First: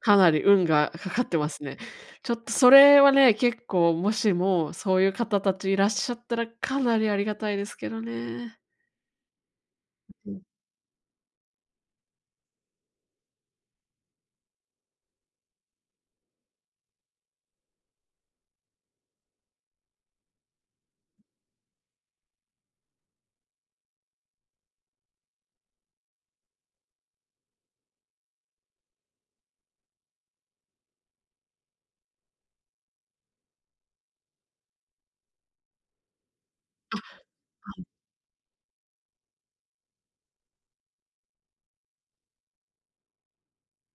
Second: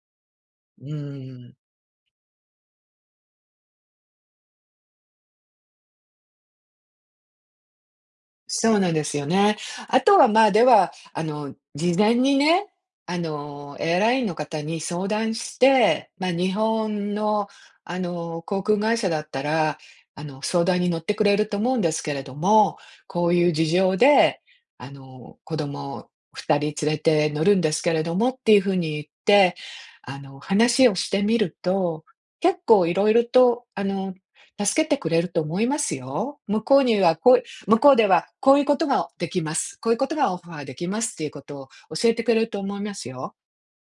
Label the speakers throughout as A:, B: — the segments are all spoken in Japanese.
A: かなり運が
B: う
A: かかってま
B: ん。
A: すね。ちょっとそれはね、結構もしもそういう方達いらっしゃったら、かなりありがたいですけどね。
B: そうなんですよね。あとは
A: うん。
B: までは、あの事前にね、あのエアラインの方に相談して、ま日本のあの航空会社だったら、あの相談に乗ってくれると思うんですけれども、こういう事情で、あの子供2人連れて乗るんですけれどもっていう風に言って。あの話をしてみると、結構いろいろとあの助けてくれると思いますよ。向こう
A: あ、
B: には、こう
A: は
B: 向
A: い。
B: こうでは、こういうことができます、こういうことがオファーできますっていうことを教えてくれると思いますよ。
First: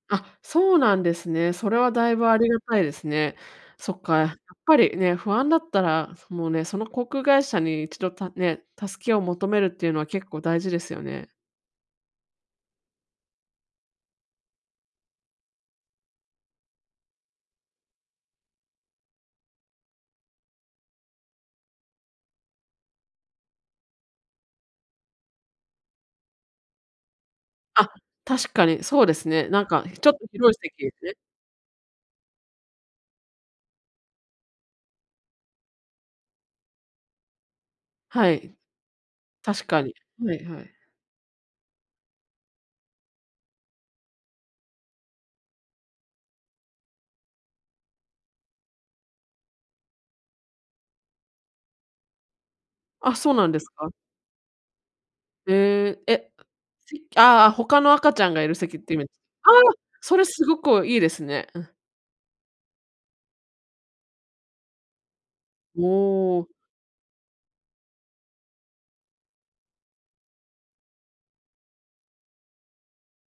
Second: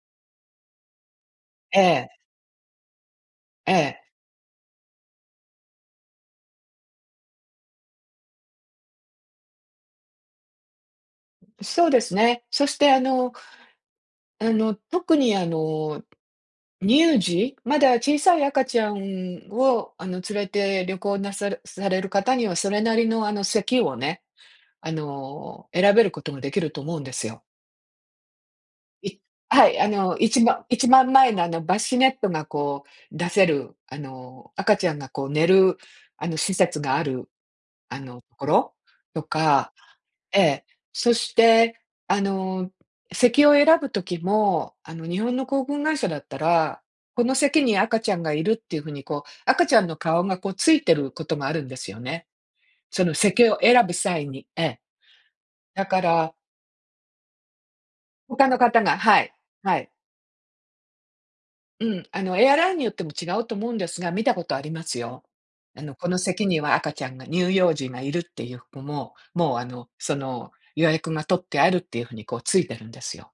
A: あ、そうなんですね。それ
B: え
A: はだい
B: え。
A: ぶありがたいですね。
B: え
A: そっ
B: え。
A: か、やっぱりね、不安だったら、もうね、その航空会社に一度、たね、助けを求めるっていうのは結構大事ですよね。
B: そうですね。そしてあのあの特にあの、乳児、まだ小さい赤ちゃんをあの連れて旅行なさるされる方には、それなりのあの席をね、あの選べることもできると思うんですよ。
A: あ、確かにそうで
B: い
A: すね。な
B: は
A: ん
B: い、
A: か
B: あ
A: ちょっ
B: の
A: と
B: いち
A: 広
B: ば
A: い
B: ん-いち
A: 席
B: ばん
A: で
B: まえのあのバシネットがこう出せる、あの赤ちゃんがこう寝る、あの施設がある、あの
A: は
B: とこ
A: い。
B: ろと
A: 確
B: か
A: かに、は
B: え
A: いは
B: え、
A: い。
B: そして、あの席を選ぶ時も、あの日本の航空会社だったら、この席に赤ちゃんがいるっていう風にこう、赤ちゃんの顔がこうついてることもあるんですよね。その
A: あ、そうな
B: 席
A: ん
B: を
A: です
B: 選ぶ
A: か？
B: 際にええ。だ
A: へ
B: か
A: え、え。
B: ら
A: せああ、他の赤ちゃんが
B: 他
A: いる
B: の
A: 席っ
B: 方
A: てい
B: が
A: う意味。
B: はい
A: ああ、
B: はい。
A: それすごくいいですね。うん。
B: うん、あのエアラインによっても違うと思うんですが、見たことありますよ。あ
A: お
B: のこの席
A: お。
B: には赤ちゃんが乳幼児がいるっていう子も、もうあのその予約が取ってあるっていう風に、こうついてるんですよ。